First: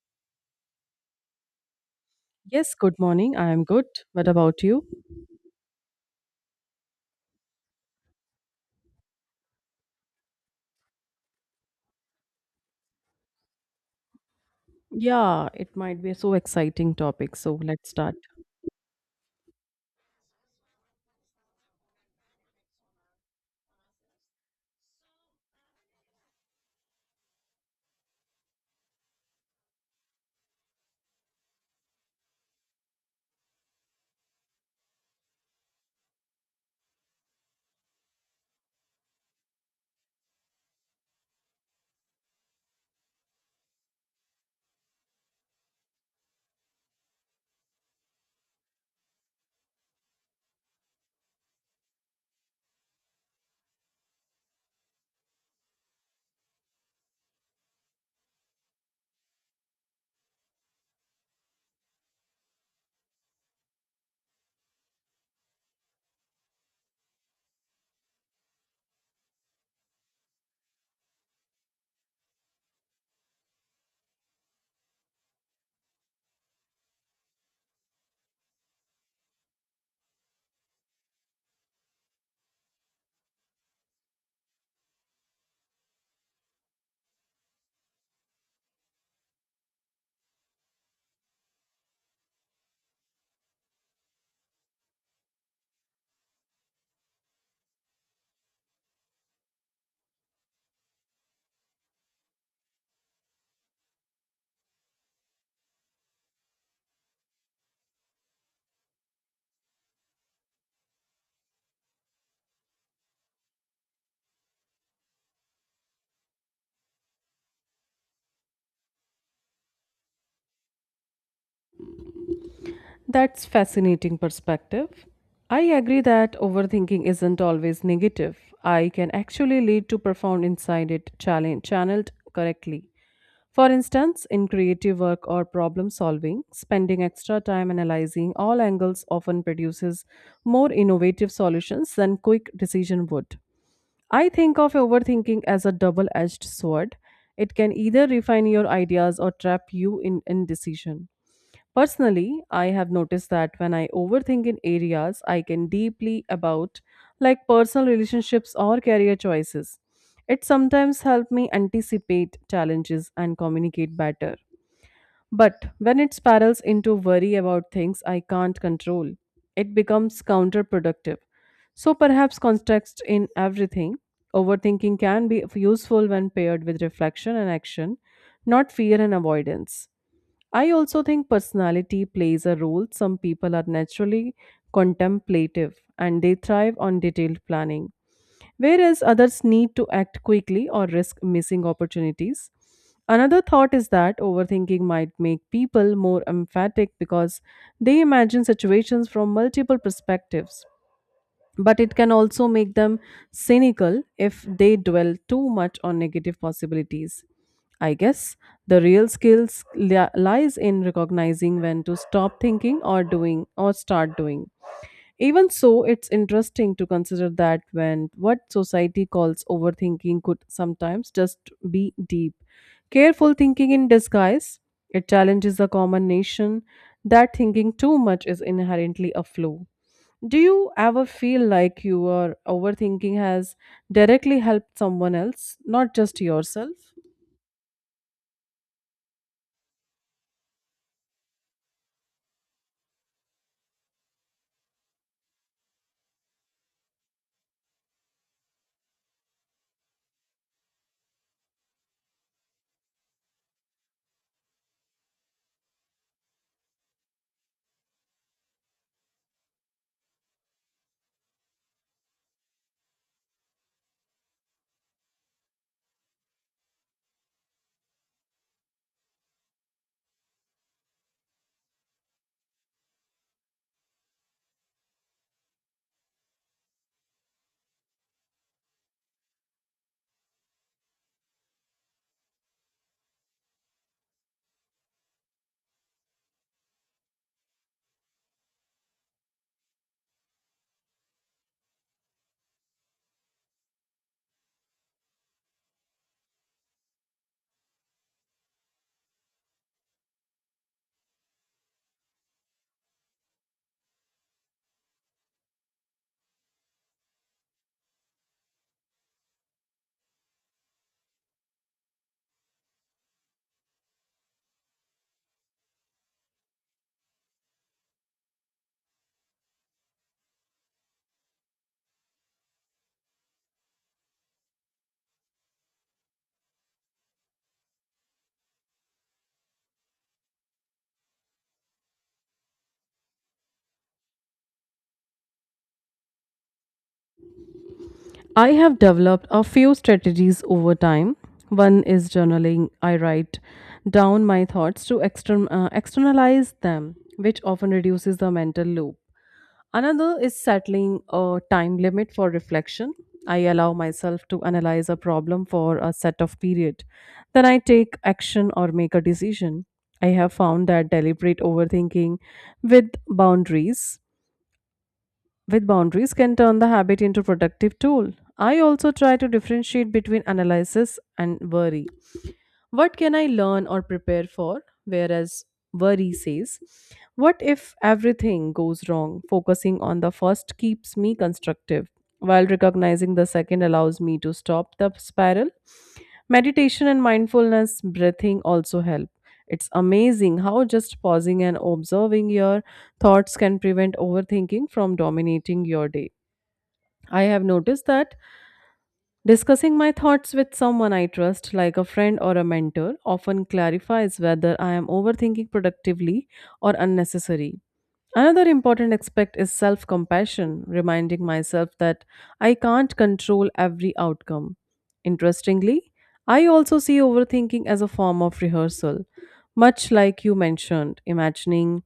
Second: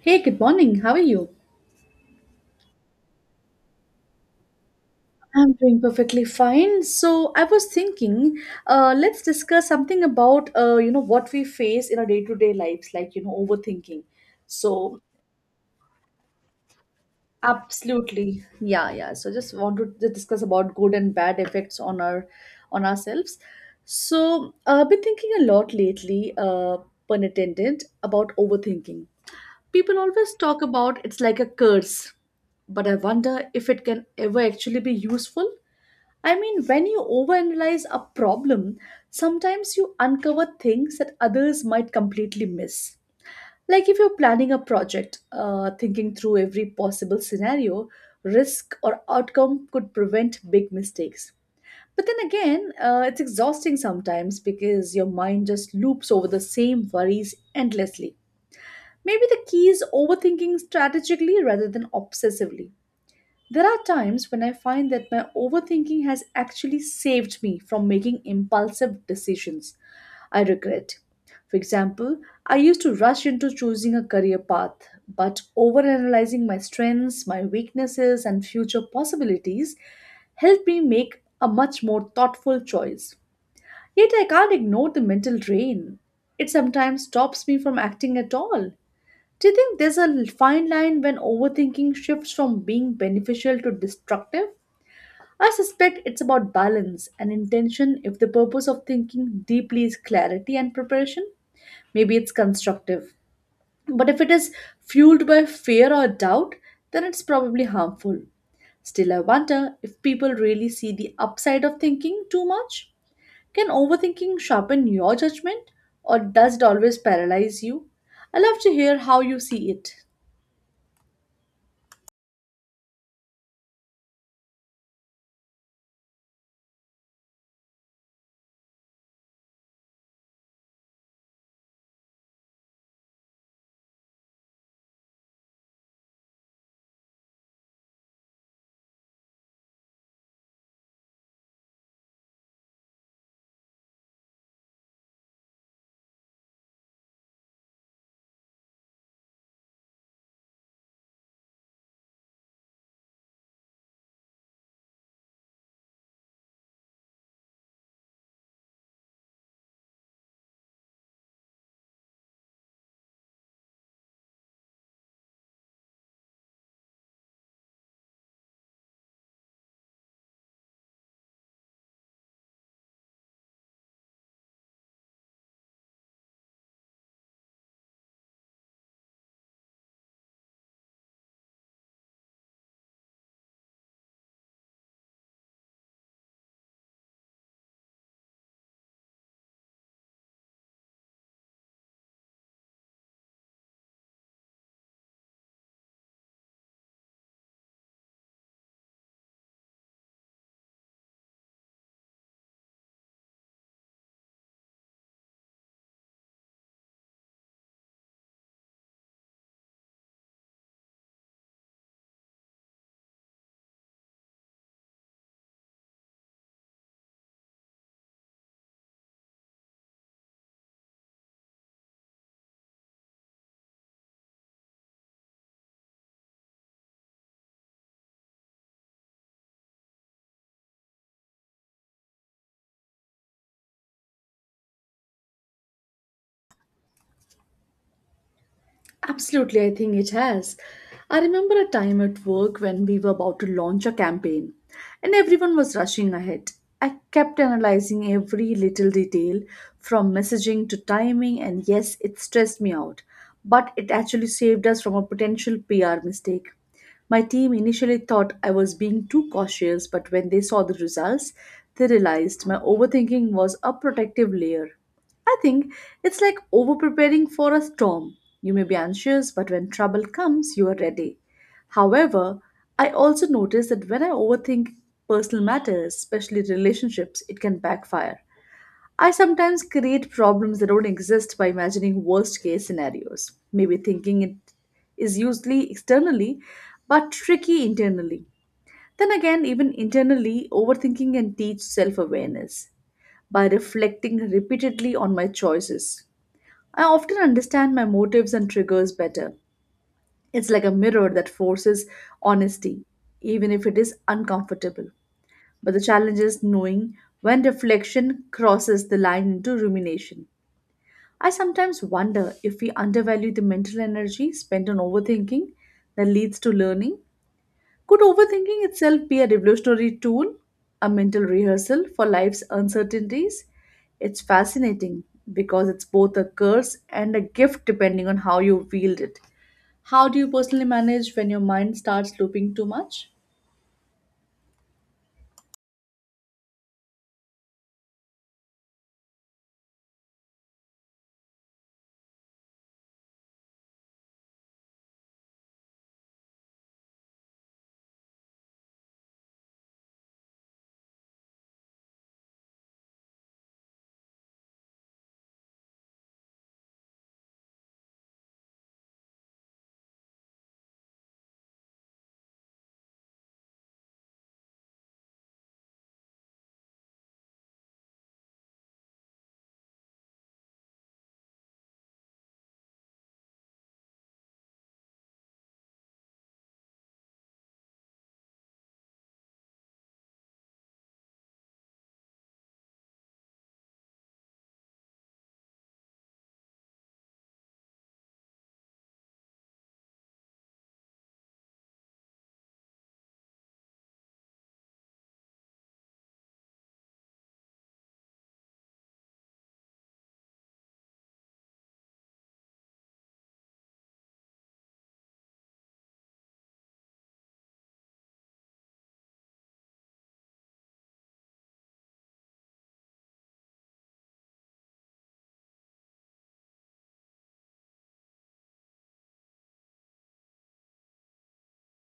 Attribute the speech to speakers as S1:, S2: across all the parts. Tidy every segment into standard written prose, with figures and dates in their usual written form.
S1: Hey, good morning. How are you?
S2: Yes, good morning. I am good. What about you?
S1: I'm doing perfectly fine. So I was thinking, let's discuss something about you know what we face in our day-to-day lives, like overthinking. So
S2: Yeah, it might be a exciting topic. So let's start.
S1: absolutely, yeah, yeah. So just want to just discuss about good and bad effects on our on ourselves. So I've been thinking a lot lately, pun intended, about overthinking. People always talk about it's like a curse, but I wonder if it can ever actually be useful. I mean, when you overanalyze a problem, sometimes you uncover things that others might completely miss. Like if you're planning a project, thinking through every possible scenario, risk, or outcome could prevent big mistakes. But then again, it's exhausting sometimes because your mind just loops over the same worries endlessly. Maybe the key is overthinking strategically rather than obsessively. There are times when I find that my overthinking has actually saved me from making impulsive decisions I regret. For example, I used to rush into choosing a career path, but overanalyzing my strengths, my weaknesses, and future possibilities helped me make a much more thoughtful choice. Yet I can't ignore the mental drain. It sometimes stops me from acting at all. Do you think there's a fine line when overthinking shifts from being beneficial to destructive? I suspect it's about balance and intention. If the purpose of thinking deeply is clarity and preparation, maybe it's constructive. But if it is fueled by fear or doubt, then it's probably harmful. Still, I wonder if people really see the upside of thinking too much. Can overthinking sharpen your judgment, or does it always paralyze you? I love to hear how you see it.
S2: That's fascinating perspective. I agree that overthinking isn't always negative. I can actually lead to profound insight it challenge channeled correctly. For instance, in creative work or problem solving, spending extra time analyzing all angles often produces more innovative solutions than quick decision would. I think of overthinking as a double edged sword. It can either refine your ideas or trap you in indecision. Personally, I have noticed that when I overthink in areas I can deeply about, like personal relationships or career choices, it sometimes helps me anticipate challenges and communicate better. But when it spirals into worry about things I can't control, it becomes counterproductive. So perhaps context in everything. Overthinking can be useful when paired with reflection and action, not fear and avoidance. I also think personality plays a role. Some people are naturally contemplative and they thrive on detailed planning, whereas others need to act quickly or risk missing opportunities. Another thought is that overthinking might make people more emphatic because they imagine situations from multiple perspectives but it can also make them cynical if they dwell too much on negative possibilities. I guess the real lies in recognizing when to stop thinking or doing or start doing. Even so, it's interesting to consider that when what society calls overthinking could sometimes just be deep, careful thinking in disguise. It challenges the common notion that thinking too much is inherently a flaw. Do you ever feel like your overthinking has directly helped someone else, not just yourself?
S1: Absolutely, I think it has. I remember a time at work when we were about to launch a campaign and everyone was rushing ahead. I kept analyzing every little detail from messaging to timing, and yes, it stressed me out, but it actually saved us from a potential PR mistake. My team initially thought I was being too cautious, but when they saw the results, they realized my overthinking was a protective layer. I think it's like over preparing for a storm. You may be anxious, but when trouble comes, you are ready. However, I also notice that when I overthink personal matters, especially relationships, it can backfire. I sometimes create problems that don't exist by imagining worst case scenarios, maybe thinking it is usually externally but tricky internally. Then again, even internally, overthinking can teach self awareness. By reflecting repeatedly on my choices, I often understand my motives and triggers better. It's like a mirror that forces honesty, even if it is uncomfortable. But the challenge is knowing when reflection crosses the line into rumination. I sometimes wonder if we undervalue the mental energy spent on overthinking that leads to learning. Could overthinking itself be a revolutionary tool, a mental rehearsal for life's uncertainties? It's fascinating because it's both a curse and a gift depending on how you wield it. How do you personally manage when your mind starts looping too much?
S2: I have developed a few strategies over time. One is journaling. I write down my thoughts to externalize them, which often reduces the mental loop. Another is settling a time limit for reflection. I allow myself to analyze a problem for a set of period. Then I take action or make a decision. I have found that deliberate overthinking with boundaries with boundaries can turn the habit into productive tool. I also try to differentiate between analysis and worry. What can I learn or prepare for? Whereas worry says, what if everything goes wrong? Focusing on the first keeps me constructive, while recognizing the second allows me to stop the spiral. Meditation and mindfulness breathing also help. It's amazing how just pausing and observing your thoughts can prevent overthinking from dominating your day. I have noticed that discussing my thoughts with someone I trust, like a friend or a mentor, often clarifies whether I am overthinking productively or unnecessary. Another important aspect is self compassion, reminding myself that I can't control every outcome. Interestingly, I also see overthinking as a form of rehearsal, much like you mentioned, imagining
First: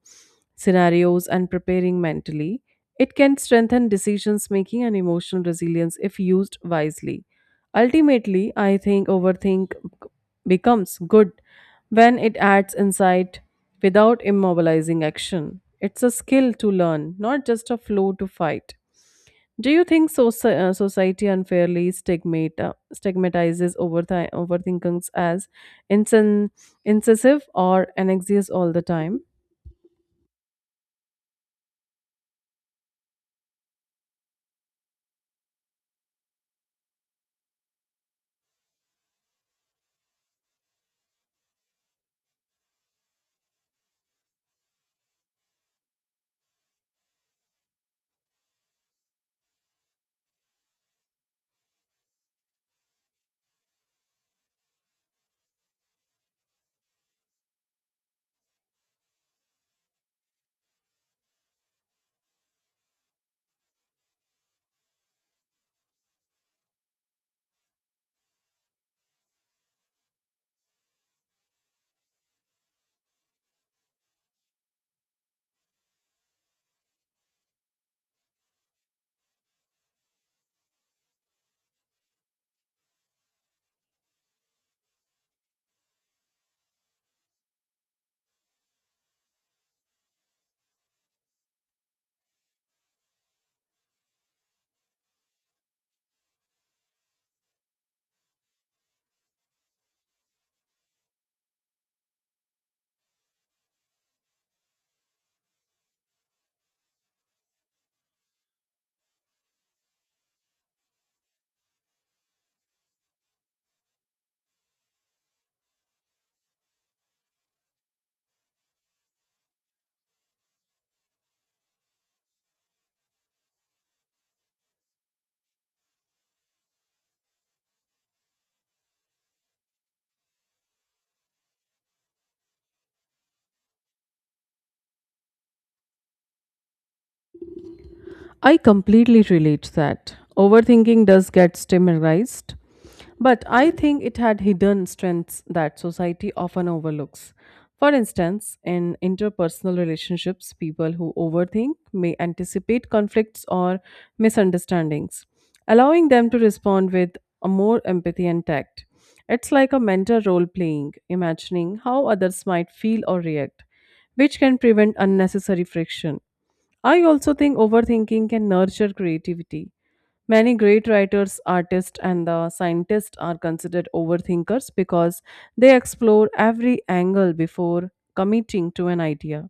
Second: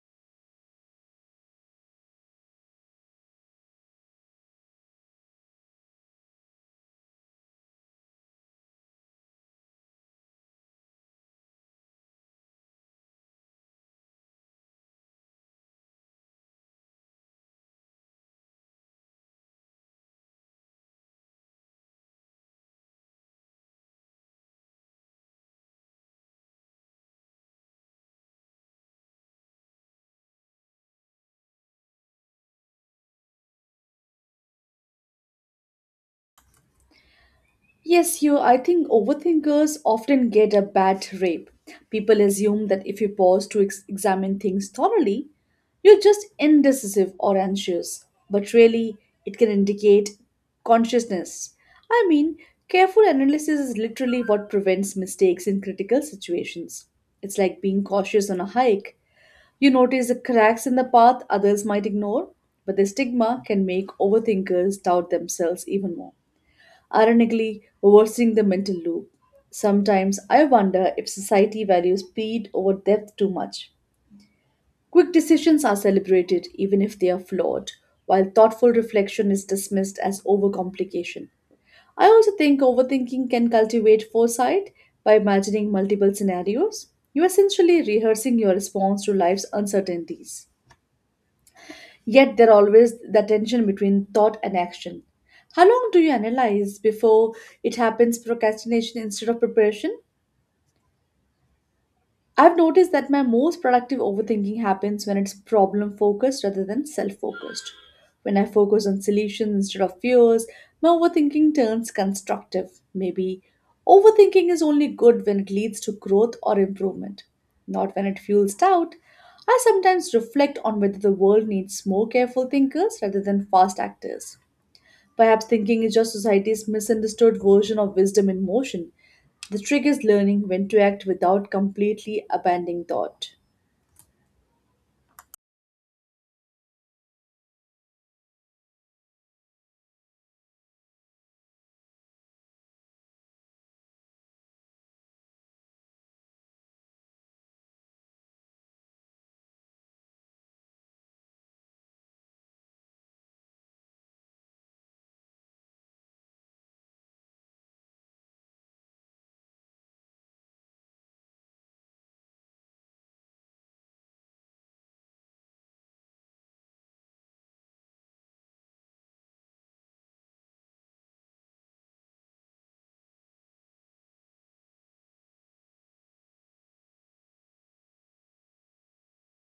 S2: scenarios and preparing mentally. It can strengthen decisions making and emotional resilience if used wisely. Ultimately, I think overthink becomes good when it adds insight without immobilizing action, it's a skill to learn, not just a flow to fight. Do you think society unfairly stigmatizes overthinkings as insen- incisive or anxious all the time?
S1: Yes, you. I think overthinkers often get a bad rap. People assume that if you pause to examine things thoroughly, you're just indecisive or anxious. But really, it can indicate consciousness. I mean, careful analysis is literally what prevents mistakes in critical situations. It's like being cautious on a hike. You notice the cracks in the path others might ignore, but the stigma can make overthinkers doubt themselves even more, ironically worsening the mental loop. Sometimes I wonder if society values speed over depth too much. Quick decisions are celebrated even if they are flawed, while thoughtful reflection is dismissed as overcomplication. I also think overthinking can cultivate foresight by imagining multiple scenarios. You're essentially rehearsing your response to life's uncertainties. Yet there always the tension between thought and action. How long do you analyze before it happens procrastination instead of preparation? I've noticed that my most productive overthinking happens when it's problem focused rather than self focused. When I focus on solutions instead of fears, my overthinking turns constructive. Maybe overthinking is only good when it leads to growth or improvement, not when it fuels doubt. I sometimes reflect on whether the world needs more careful thinkers rather than fast actors. Perhaps thinking is just society's misunderstood version of wisdom in motion. The trick is learning when to act without completely abandoning thought.
S2: I completely relate to that. Overthinking does get stimulated, but I think it had hidden strengths that society often overlooks. For instance, in interpersonal relationships, people who overthink may anticipate conflicts or misunderstandings, allowing them to respond with a more empathy and tact. It's like a mental role playing, imagining how others might feel or react, which can prevent unnecessary friction. I also think overthinking can nurture creativity. Many great writers, artists, and the scientists are considered overthinkers because they explore every angle before committing to an idea.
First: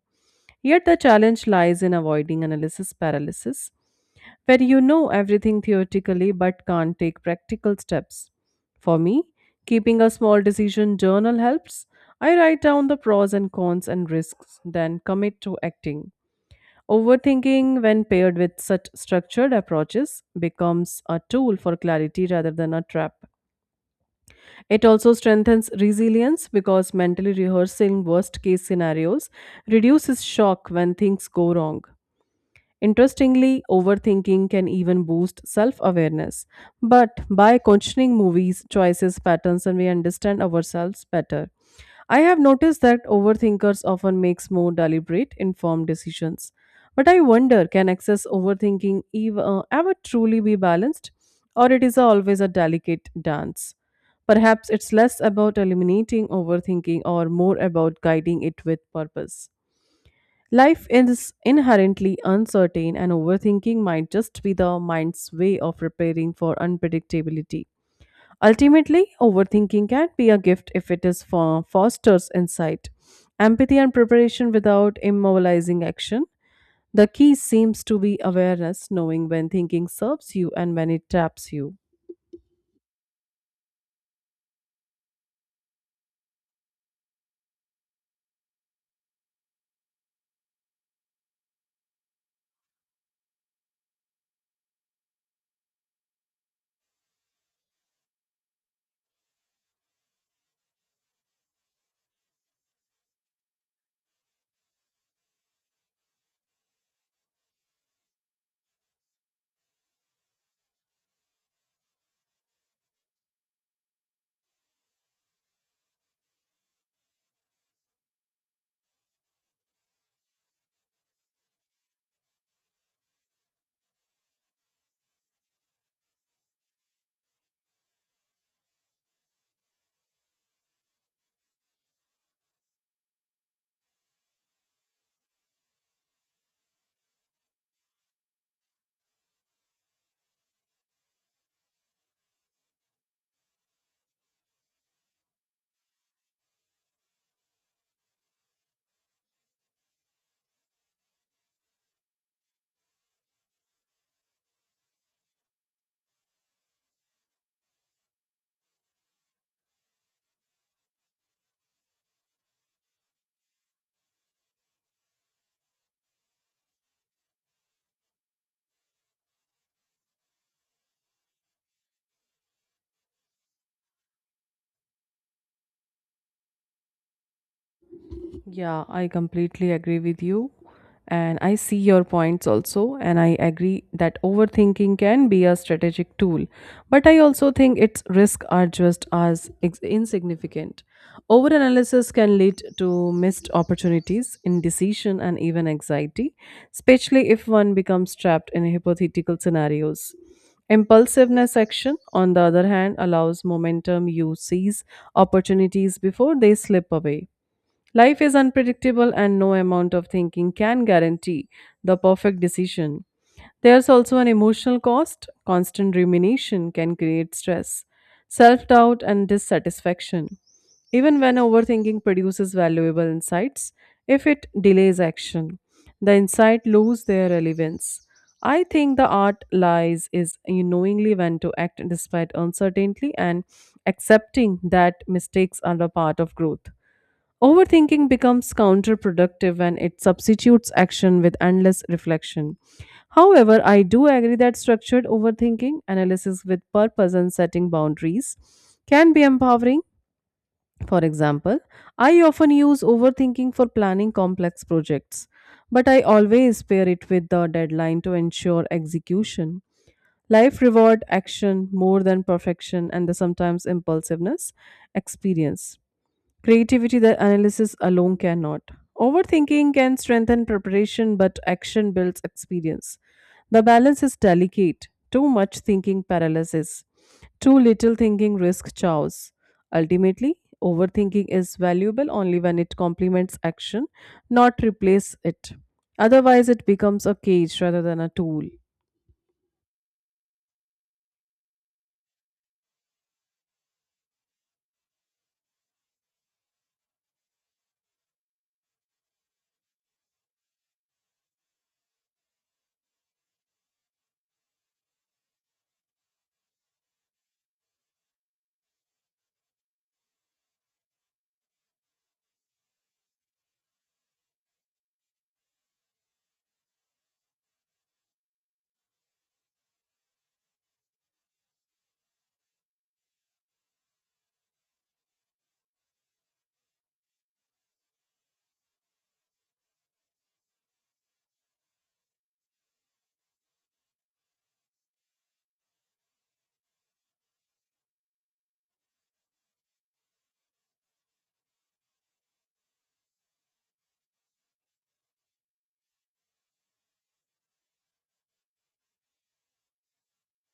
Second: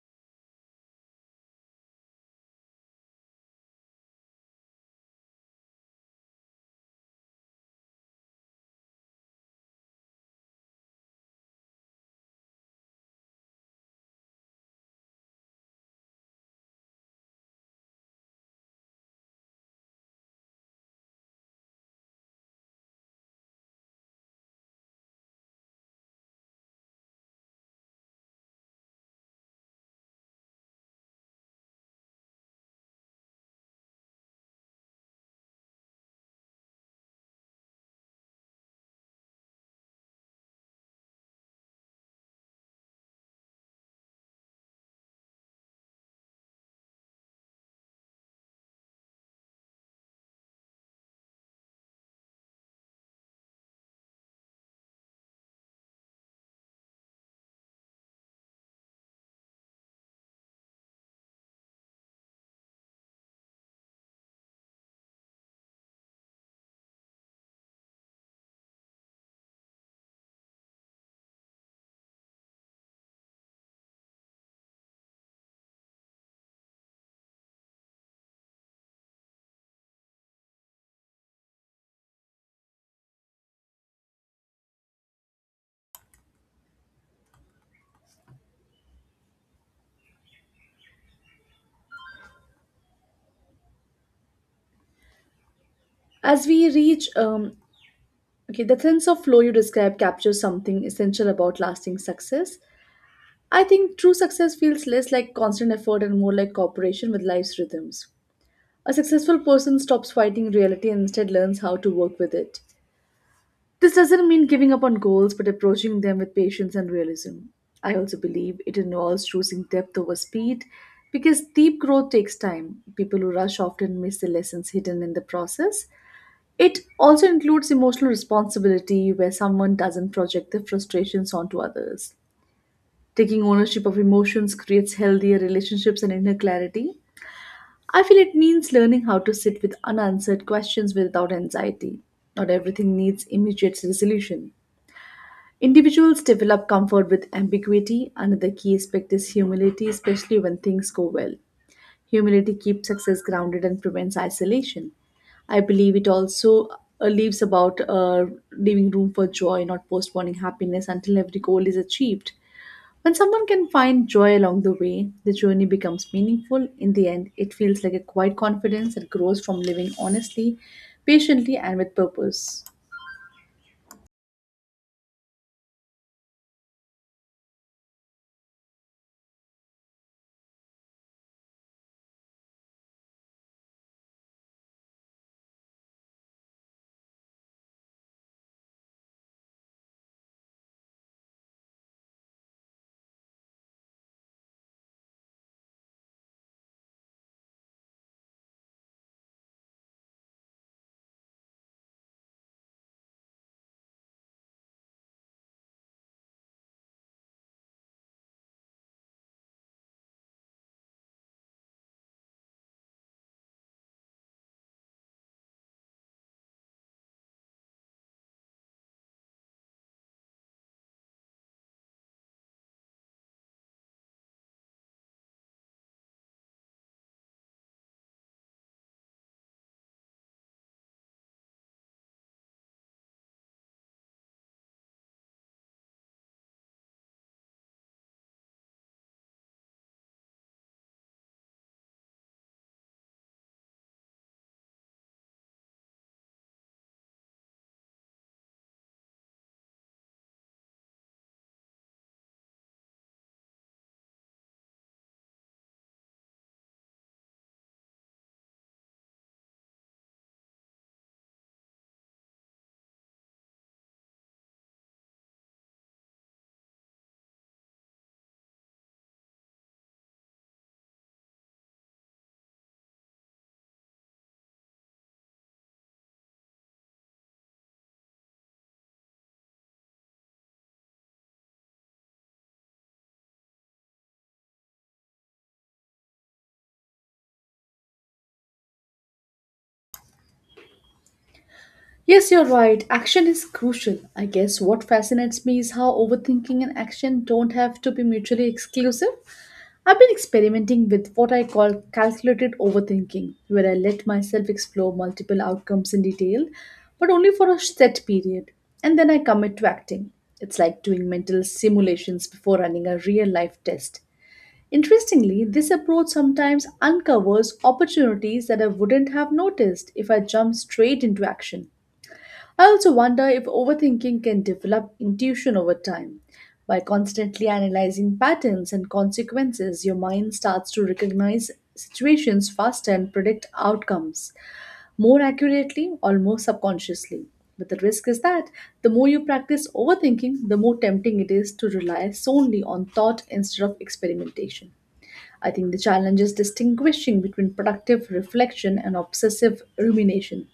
S2: Yet the challenge lies in avoiding analysis paralysis, where you know everything theoretically but can't take practical steps. For me, keeping a small decision journal helps. I write down the pros and cons and risks, then commit to acting. Overthinking, when paired with such structured approaches, becomes a tool for clarity rather than a trap. It also strengthens resilience because mentally rehearsing worst case scenarios reduces shock when things go wrong. Interestingly, overthinking can even boost self awareness. But by questioning movies, choices, patterns, and we understand ourselves better. I have noticed that overthinkers often makes more deliberate, informed decisions. But I wonder, can excess overthinking ever truly be balanced, or it is always a delicate dance? Perhaps it's less about eliminating overthinking or more about guiding it with purpose. Life is inherently uncertain, and overthinking might just be the mind's way of preparing for unpredictability. Ultimately, overthinking can be a gift if it is for fosters insight, empathy, and preparation without immobilizing action. The key seems to be awareness, knowing when thinking serves you and when it traps you.
S1: As we reach, okay, the sense of flow you describe captures something essential about lasting success. I think true success feels less like constant effort and more like cooperation with life's rhythms. A successful person stops fighting reality and instead learns how to work with it. This doesn't mean giving up on goals, but approaching them with patience and realism. I also believe it involves choosing depth over speed because deep growth takes time. People who rush often miss the lessons hidden in the process. It also includes emotional responsibility where someone doesn't project their frustrations onto others. Taking ownership of emotions creates healthier relationships and inner clarity. I feel it means learning how to sit with unanswered questions without anxiety. Not everything needs immediate resolution. Individuals develop comfort with ambiguity. Another key aspect is humility, especially when things go well. Humility keeps success grounded and prevents isolation. I believe it also leaves about leaving room for joy, not postponing happiness until every goal is achieved. When someone can find joy along the way, the journey becomes meaningful. In the end, it feels like a quiet confidence that grows from living honestly, patiently, and with purpose.
S2: Yeah, I completely agree with you. And I see your points also. And I agree that overthinking can be a strategic tool. But I also think its risks are just as insignificant. Overanalysis can lead to missed opportunities, indecision, and even anxiety, especially if one becomes trapped in hypothetical scenarios. Impulsiveness action, on the other hand, allows momentum you seize opportunities before they slip away. Life is unpredictable, and no amount of thinking can guarantee the perfect decision. There's also an emotional cost. Constant rumination can create stress, self doubt, and dissatisfaction. Even when overthinking produces valuable insights, if it delays action, the insight lose their relevance. I think the art lies is in knowingly when to act despite uncertainty and accepting that mistakes are a part of growth. Overthinking becomes counterproductive when it substitutes action with endless reflection. However, I do agree that structured overthinking, analysis with purpose, and setting boundaries can be empowering. For example, I often use overthinking for planning complex projects, but I always pair it with the deadline to ensure execution. Life reward action more than perfection and the sometimes impulsiveness experience. Creativity that analysis alone cannot. Overthinking can strengthen preparation, but action builds experience. The balance is delicate. Too much thinking paralyzes. Too little thinking risks chaos. Ultimately, overthinking is valuable only when it complements action, not replace it. Otherwise, it becomes a cage rather than a tool.
S1: Yes, you're right. Action is crucial. I guess what fascinates me is how overthinking and action don't have to be mutually exclusive. I've been experimenting with what I call calculated overthinking, where I let myself explore multiple outcomes in detail, but only for a set period, and then I commit to acting. It's like doing mental simulations before running a real life test. Interestingly, this approach sometimes uncovers opportunities that I wouldn't have noticed if I jumped straight into action. I also wonder if overthinking can develop intuition over time. By constantly analyzing patterns and consequences, your mind starts to recognize situations faster and predict outcomes more accurately, almost subconsciously. But the risk is that the more you practice overthinking, the more tempting it is to rely solely on thought instead of experimentation. I think the challenge is distinguishing between productive reflection and obsessive rumination.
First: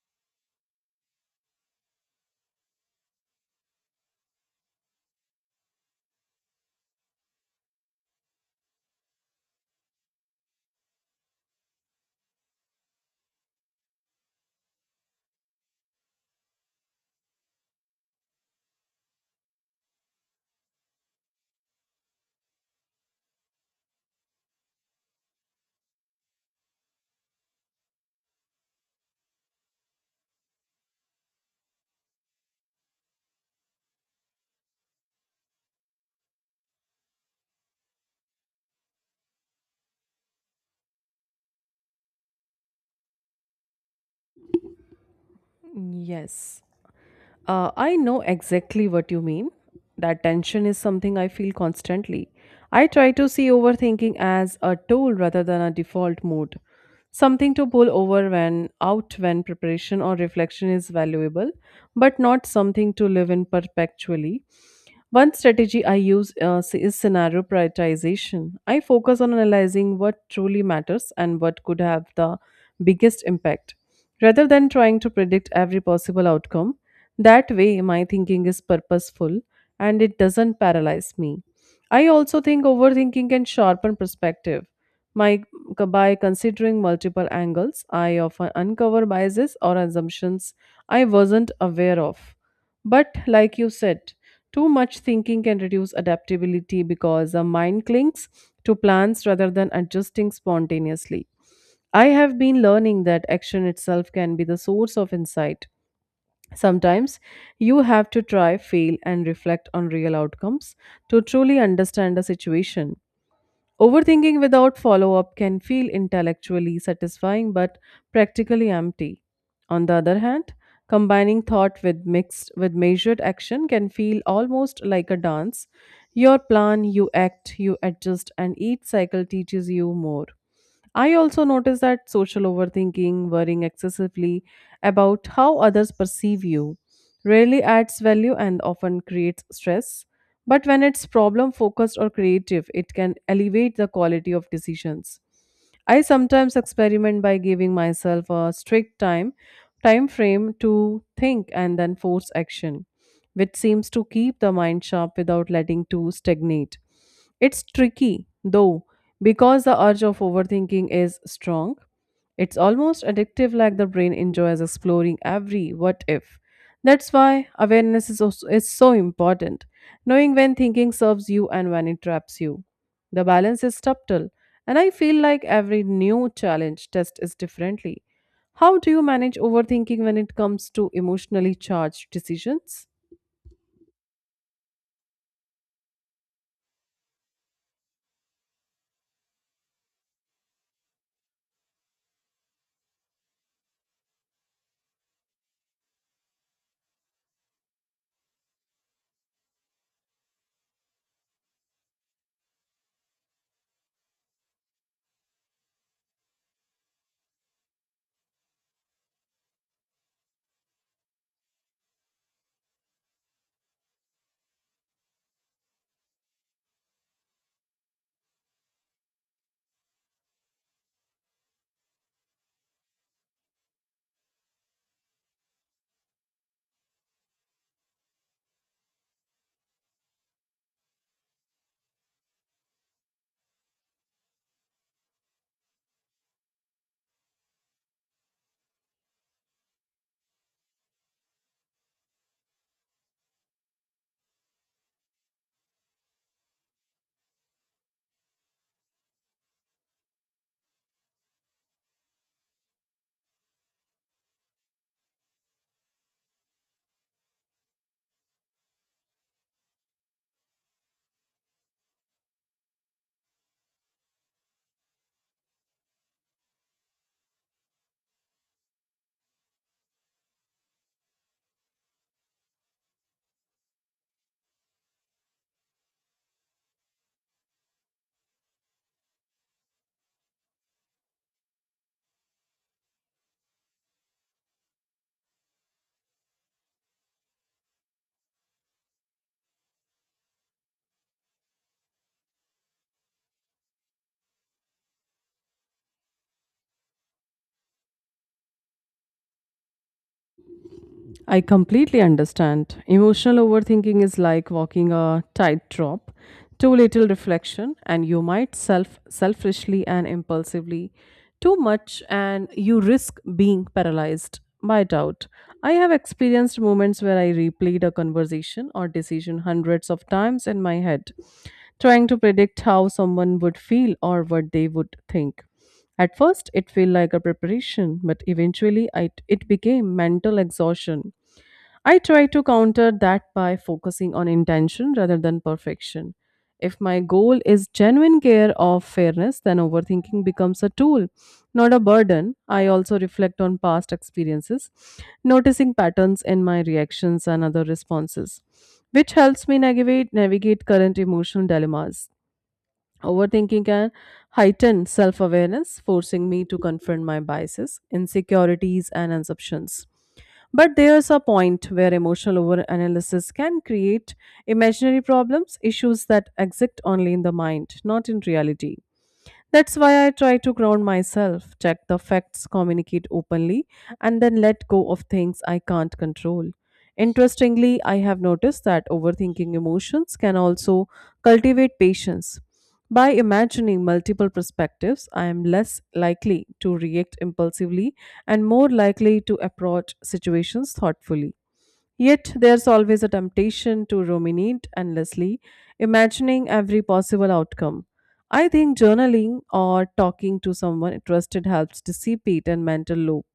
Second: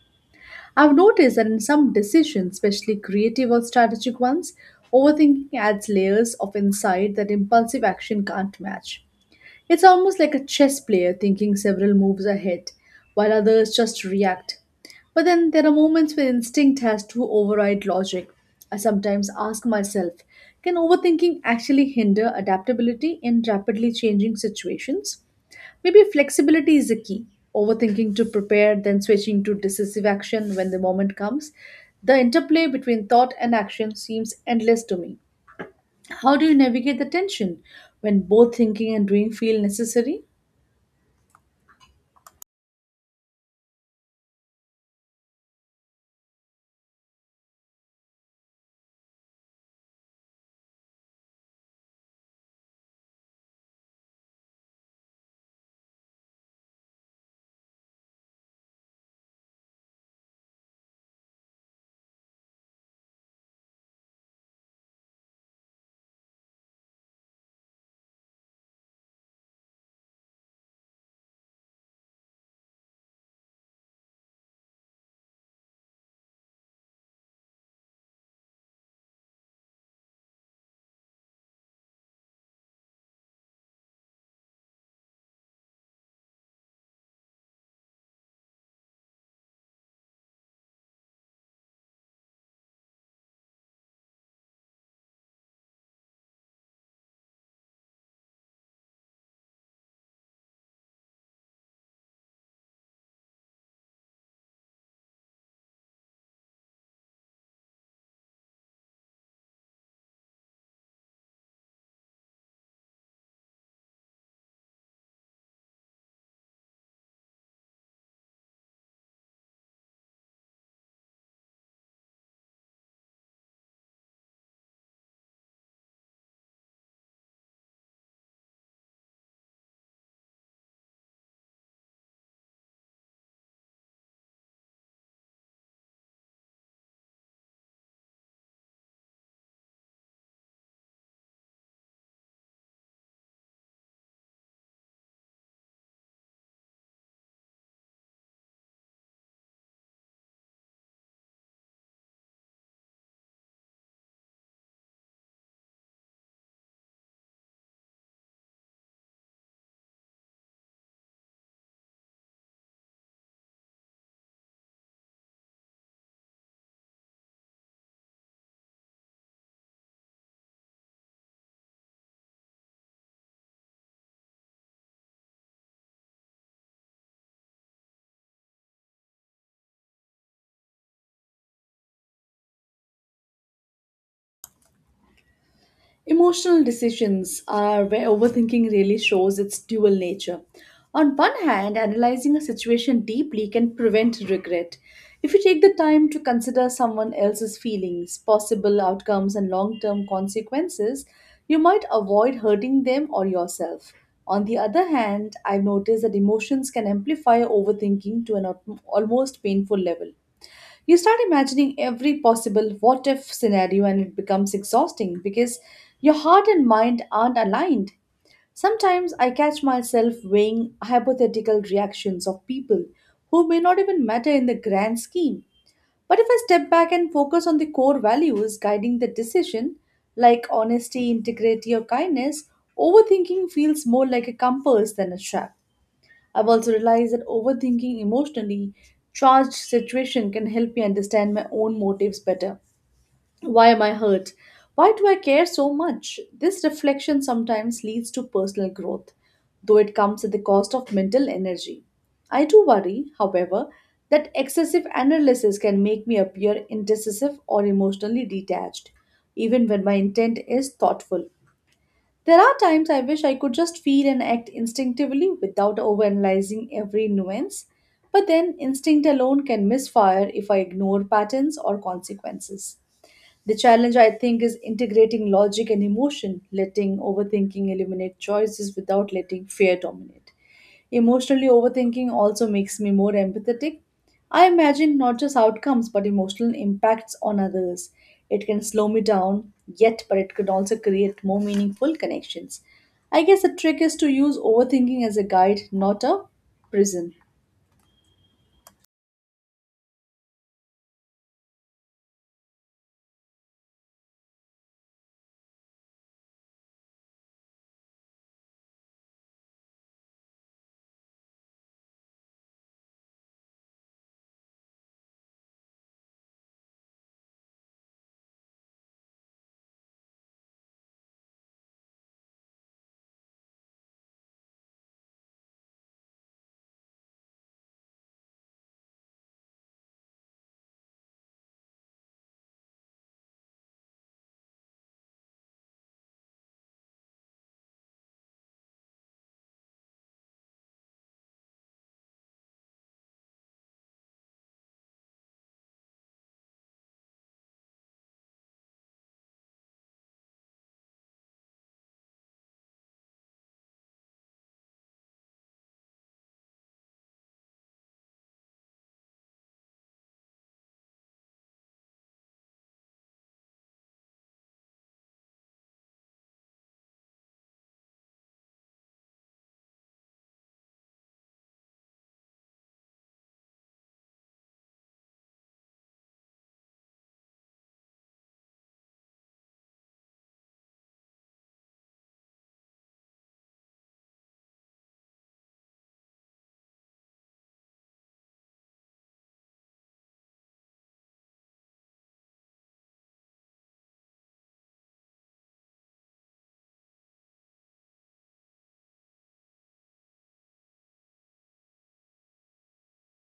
S1: I've noticed that in some decisions, especially creative or strategic ones, overthinking adds layers of insight that impulsive action can't match. It's almost like a chess player thinking several moves ahead, while others just react. But then there are moments where instinct has to override logic. I sometimes ask myself, can overthinking actually hinder adaptability in rapidly changing situations? Maybe flexibility is the key. Overthinking to prepare, then switching to decisive action when the moment comes. The interplay between thought and action seems endless to me. How do you navigate the tension when both thinking and doing feel necessary?
S2: Yes. I know exactly what you mean. That tension is something I feel constantly. I try to see overthinking as a tool rather than a default mode, something to pull over when out when preparation or reflection is valuable, but not something to live in perpetually. One strategy I use is scenario prioritization. I focus on analyzing what truly matters and what could have the biggest impact rather than trying to predict every possible outcome. That way, my thinking is purposeful and it doesn't paralyze me. I also think overthinking can sharpen perspective. My, by considering multiple angles, I often uncover biases or assumptions I wasn't aware of. But, like you said, too much thinking can reduce adaptability because the mind clings to plans rather than adjusting spontaneously. I have been learning that action itself can be the source of insight. Sometimes you have to try, fail, and reflect on real outcomes to truly understand a situation. Overthinking without follow up can feel intellectually satisfying but practically empty. On the other hand, combining thought with mixed with measured action can feel almost like a dance. Your plan, you act, you adjust, and each cycle teaches you more. I also notice that social overthinking, worrying excessively about how others perceive you, rarely adds value and often creates stress. But when it's problem focused or creative, it can elevate the quality of decisions. I sometimes experiment by giving myself a strict time frame to think and then force action, which seems to keep the mind sharp without letting to stagnate. It's tricky though because the urge of overthinking is strong, it's almost addictive, like the brain enjoys exploring every what if. That's why awareness is, also, is so important, knowing when thinking serves you and when it traps you. The balance is subtle, and I feel like every new challenge test is differently. How do you manage overthinking when it comes to emotionally charged decisions?
S1: Emotional decisions are where overthinking really shows its dual nature. On one hand, analyzing a situation deeply can prevent regret. If you take the time to consider someone else's feelings, possible outcomes, and long term consequences, you might avoid hurting them or yourself. On the other hand, I've noticed that emotions can amplify overthinking to an almost painful level. You start imagining every possible what if scenario and it becomes exhausting because your heart and mind aren't aligned. Sometimes I catch myself weighing hypothetical reactions of people who may not even matter in the grand scheme. But if I step back and focus on the core values guiding the decision, like honesty, integrity, or kindness, overthinking feels more like a compass than a trap. I've also realized that overthinking emotionally charged situation can help me understand my own motives better. Why am I hurt? Why do I care so much? This reflection sometimes leads to personal growth, though it comes at the cost of mental energy. I do worry, however, that excessive analysis can make me appear indecisive or emotionally detached, even when my intent is thoughtful. There are times I wish I could just feel and act instinctively without overanalyzing every nuance, but then instinct alone can misfire if I ignore patterns or consequences. The challenge, I think, is integrating logic and emotion, letting overthinking eliminate choices without letting fear dominate. Emotionally overthinking also makes me more empathetic. I imagine not just outcomes but emotional impacts on others. It can slow me down, yet, but it can also create more meaningful connections. I guess the trick is to use overthinking as a guide, not a prison.
S2: I completely understand. Emotional overthinking is like walking a tightrope. Too little reflection, and you might self selfishly and impulsively. Too much, and you risk being paralyzed by doubt. I have experienced moments where I replayed a conversation or decision hundreds of times in my head, trying to predict how someone would feel or what they would think. At first, it felt like a preparation, but eventually, it became mental exhaustion. I try to counter that by focusing on intention rather than perfection. If my goal is genuine care of fairness, then overthinking becomes a tool, not a burden. I also reflect on past experiences, noticing patterns in my reactions and other responses, which helps me navigate current emotional dilemmas. Overthinking can heighten self awareness, forcing me to confront my biases, insecurities, and assumptions. But there's a point where emotional overanalysis can create imaginary problems, issues that exist only in the mind, not in reality. That's why I try to ground myself, check the facts, communicate openly, and then let go of things I can't control. Interestingly, I have noticed that overthinking emotions can also cultivate patience. By imagining multiple perspectives, I am less likely to react impulsively and more likely to approach situations thoughtfully. Yet there's always a temptation to ruminate endlessly, imagining every possible outcome. I think journaling or talking to someone trusted helps dissipate and mental loop.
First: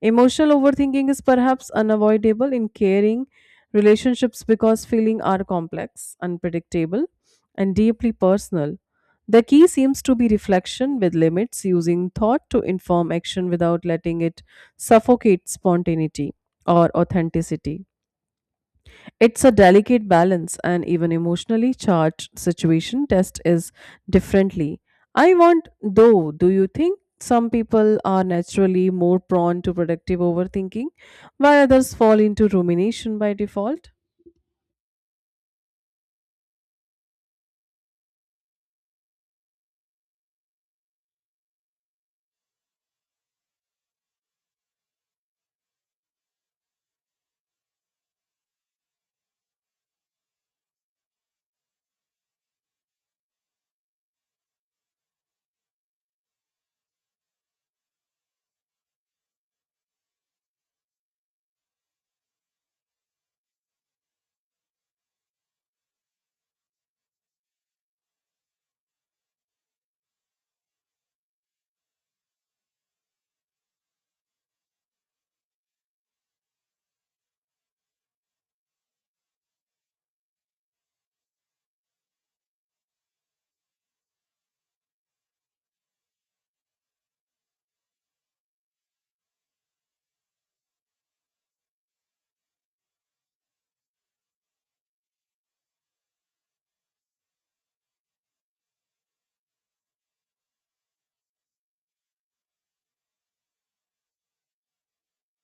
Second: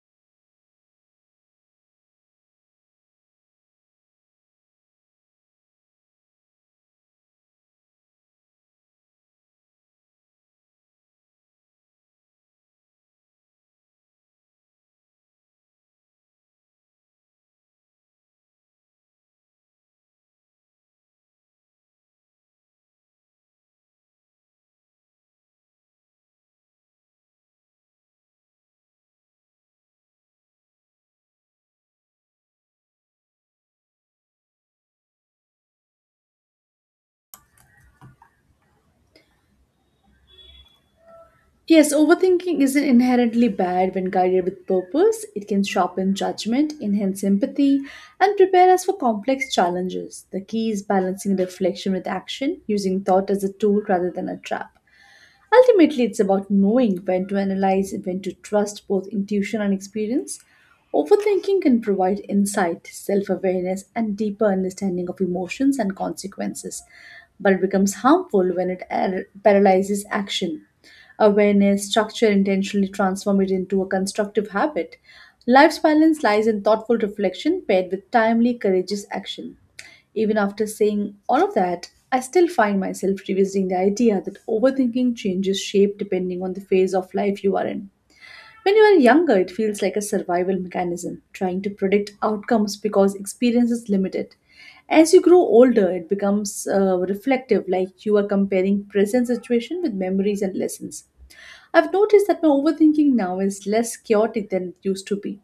S2: Emotional overthinking is perhaps unavoidable in caring relationships because feelings are complex, unpredictable, and deeply personal. The key seems to be reflection with limits, using thought to inform action without letting it suffocate spontaneity or authenticity. It's a delicate balance, and even emotionally charged situation test is differently. I want, though, do you think some people are naturally more prone to productive overthinking, while others fall into rumination by default?
S1: Yes, overthinking isn't inherently bad when guided with purpose. It can sharpen judgment, enhance empathy, and prepare us for complex challenges. The key is balancing reflection with action, using thought as a tool rather than a trap. Ultimately, it's about knowing when to analyze and when to trust both intuition and experience. Overthinking can provide insight, self awareness, and deeper understanding of emotions and consequences, but it becomes harmful when paralyzes action. Awareness, structure intentionally transform it into a constructive habit. Life's balance lies in thoughtful reflection paired with timely, courageous action. Even after saying all of that, I still find myself revisiting the idea that overthinking changes shape depending on the phase of life you are in. When you are younger, it feels like a survival mechanism, trying to predict outcomes because experience is limited. As you grow older, it becomes reflective, like you are comparing present situation with memories and lessons. I've noticed that my overthinking now is less chaotic than it used to be.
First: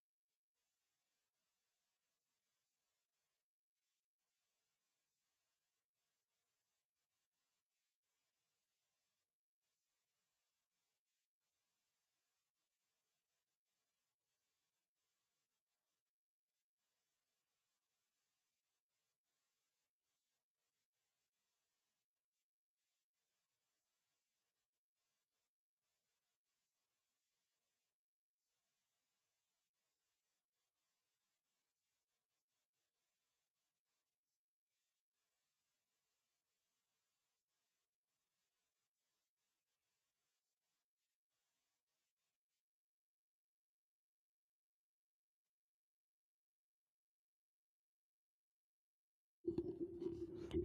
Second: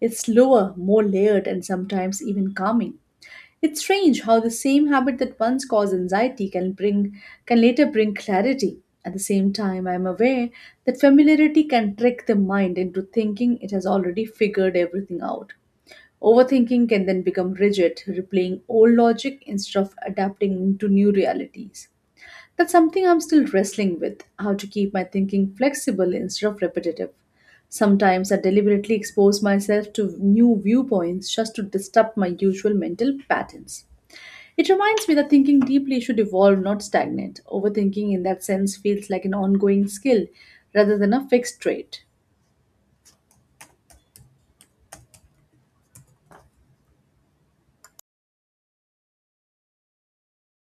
S1: It's slower, more layered, and sometimes even calming. It's strange how the same habit that once caused anxiety can later bring clarity. At the same time, I'm aware that familiarity can trick the mind into thinking it has already figured everything out. Overthinking can then become rigid, replaying old logic instead of adapting to new realities. That's something I'm still wrestling with how to keep my thinking flexible instead of repetitive. Sometimes I deliberately expose myself to new viewpoints just to disrupt my usual mental patterns. It reminds me that thinking deeply should evolve, not stagnate. Overthinking, in that sense, feels like an ongoing skill rather than a fixed trait.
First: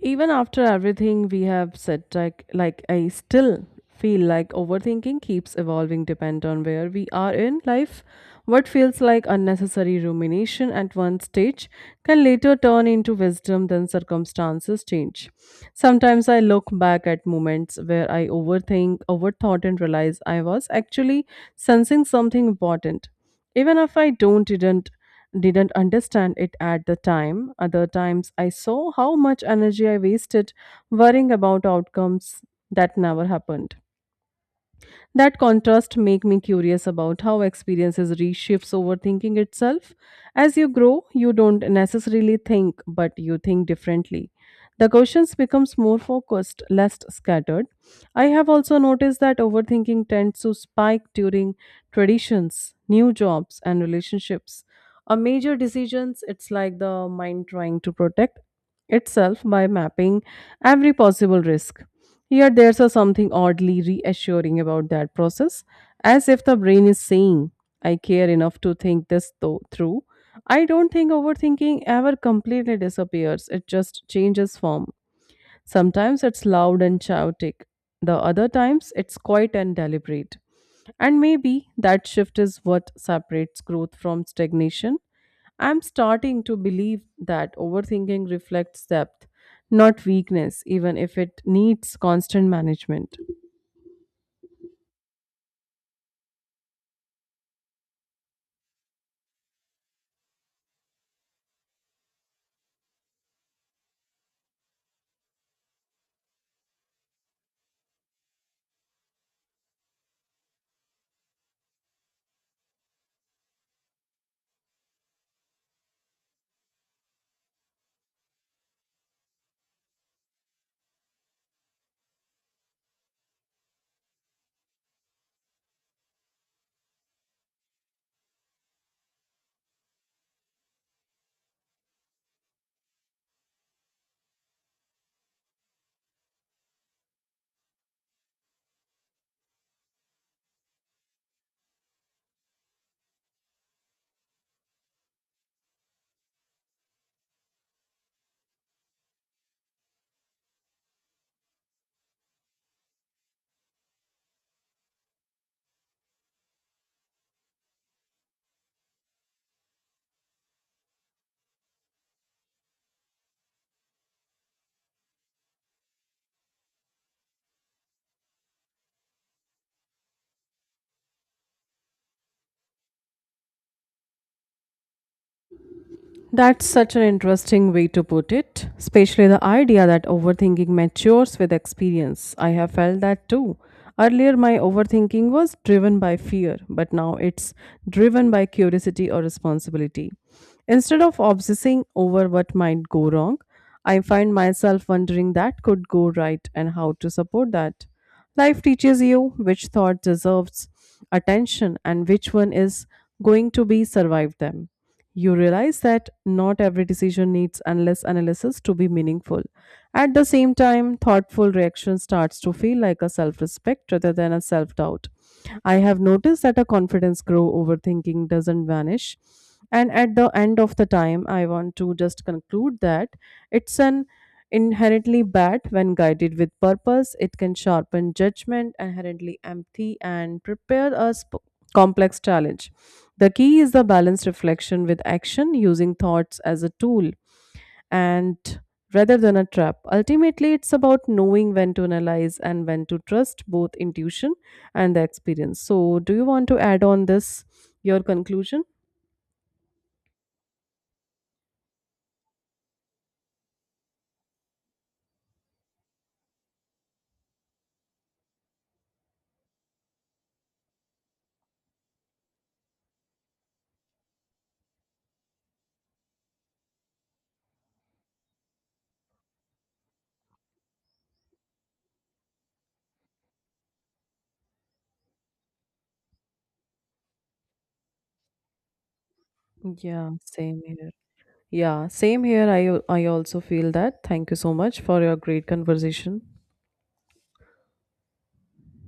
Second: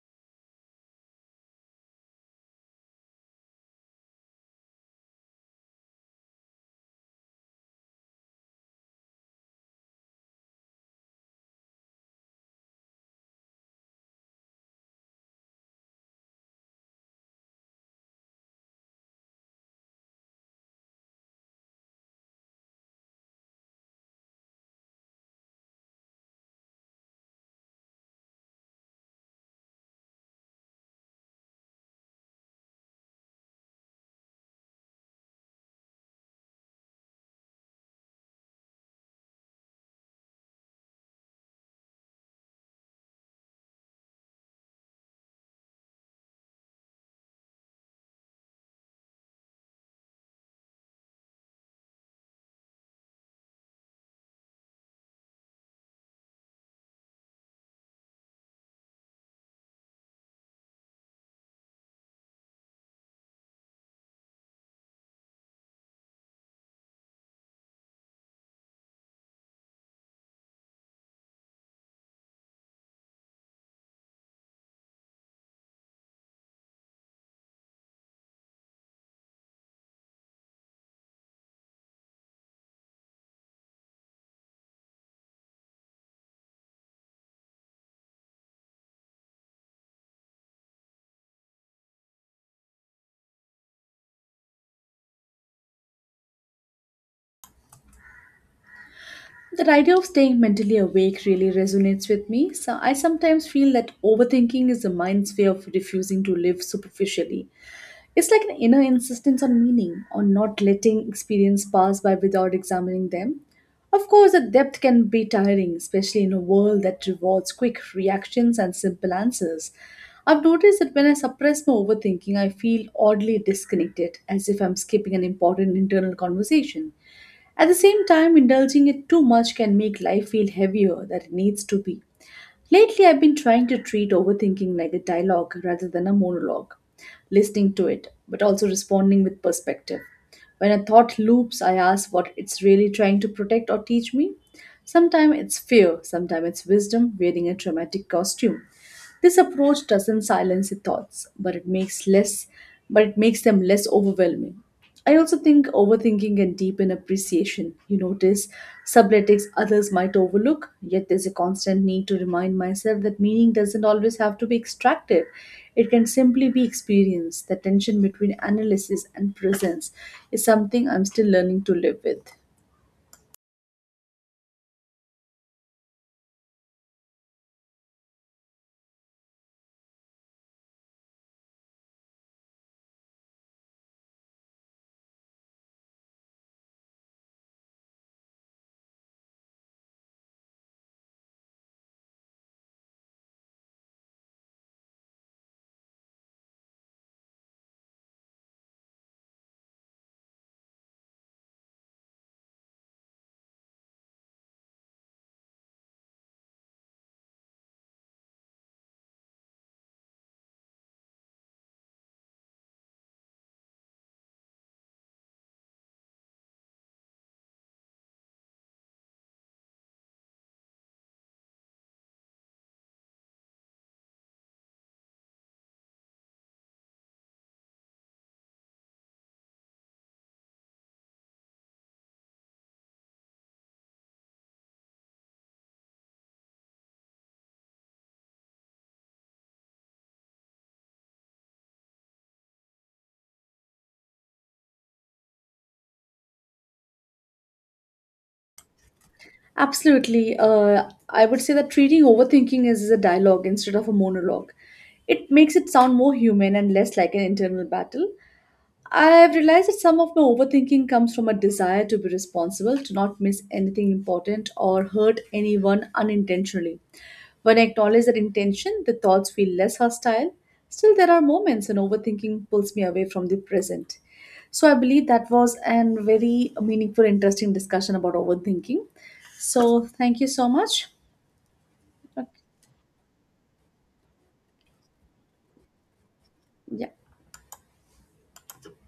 S2: Even after everything we have said, like I still feel like overthinking keeps evolving depend on where we are in life. What feels like unnecessary rumination at one stage can later turn into wisdom then circumstances change. Sometimes I look back at moments where I overthought and realize I was actually sensing something important even if I don't didn't understand it at the time. Other times I saw how much energy I wasted worrying about outcomes that never happened. That contrast make me curious about how experiences reshifts overthinking itself. As you grow, you don't necessarily think, but you think differently. The questions becomes more focused, less scattered. I have also noticed that overthinking tends to spike during traditions, new jobs and relationships. A major decisions, it's like the mind trying to protect itself by mapping every possible risk. Here, there's a something oddly reassuring about that process, as if the brain is saying, I care enough to think through. I don't think overthinking ever completely disappears, it just changes form. Sometimes it's loud and chaotic, the other times it's quiet and deliberate. And maybe that shift is what separates growth from stagnation. I'm starting to believe that overthinking reflects depth, not weakness, even if it needs constant management.
S1: That idea of staying mentally awake really resonates with me. So I sometimes feel that overthinking is the mind's way of refusing to live superficially. It's like an inner insistence on meaning, on not letting experience pass by without examining them. Of course, the depth can be tiring, especially in a world that rewards quick reactions and simple answers. I've noticed that when I suppress my overthinking, I feel oddly disconnected, as if I'm skipping an important internal conversation. At the same time, indulging it too much can make life feel heavier than it needs to be. Lately, I've been trying to treat overthinking like a dialogue rather than a monologue, listening to it, but also responding with perspective. When a thought loops, I ask what it's really trying to protect or teach me. Sometimes it's fear, sometimes it's wisdom wearing a dramatic costume. This approach doesn't silence the thoughts, but it makes them less overwhelming. I also think overthinking can deepen appreciation. You notice subletics others might overlook, yet there's a constant need to remind myself that meaning doesn't always have to be extracted. It can simply be experienced. The tension between analysis and presence is something I'm still learning to live with.
S2: That's such an interesting way to put it, especially the idea that overthinking matures with experience. I have felt that too. Earlier, my overthinking was driven by fear, but now it's driven by curiosity or responsibility. Instead of obsessing over what might go wrong, I find myself wondering that could go right and how to support that. Life teaches you which thought deserves attention and which one is going to be survived them. You realize that not every decision needs endless analysis to be meaningful. At the same time, thoughtful reaction starts to feel like a self respect rather than a self doubt. I have noticed that a confidence grow overthinking doesn't vanish. And at the end of the time, I want to just conclude that it's an inherently bad when guided with purpose. It can sharpen judgment, inherently empty, and prepare us complex challenge. The key is the balanced reflection with action using thoughts as a tool and rather than a trap. Ultimately, it's about knowing when to analyze and when to trust both intuition and the experience. So, do you want to add on this your conclusion?
S1: Absolutely. I would say that treating overthinking as a dialogue instead of a monologue. It makes it sound more human and less like an internal battle. I have realized that some of my overthinking comes from a desire to be responsible, to not miss anything important or hurt anyone unintentionally. When I acknowledge that intention, the thoughts feel less hostile. Still, there are moments when overthinking pulls me away from the present. So, I believe that was a very meaningful, interesting discussion about overthinking. So,
S2: Yeah,
S1: thank you so
S2: same here.
S1: much.
S2: Yeah, same
S1: Okay.
S2: here. I also feel that. Thank you so much for your great conversation.
S1: Yeah.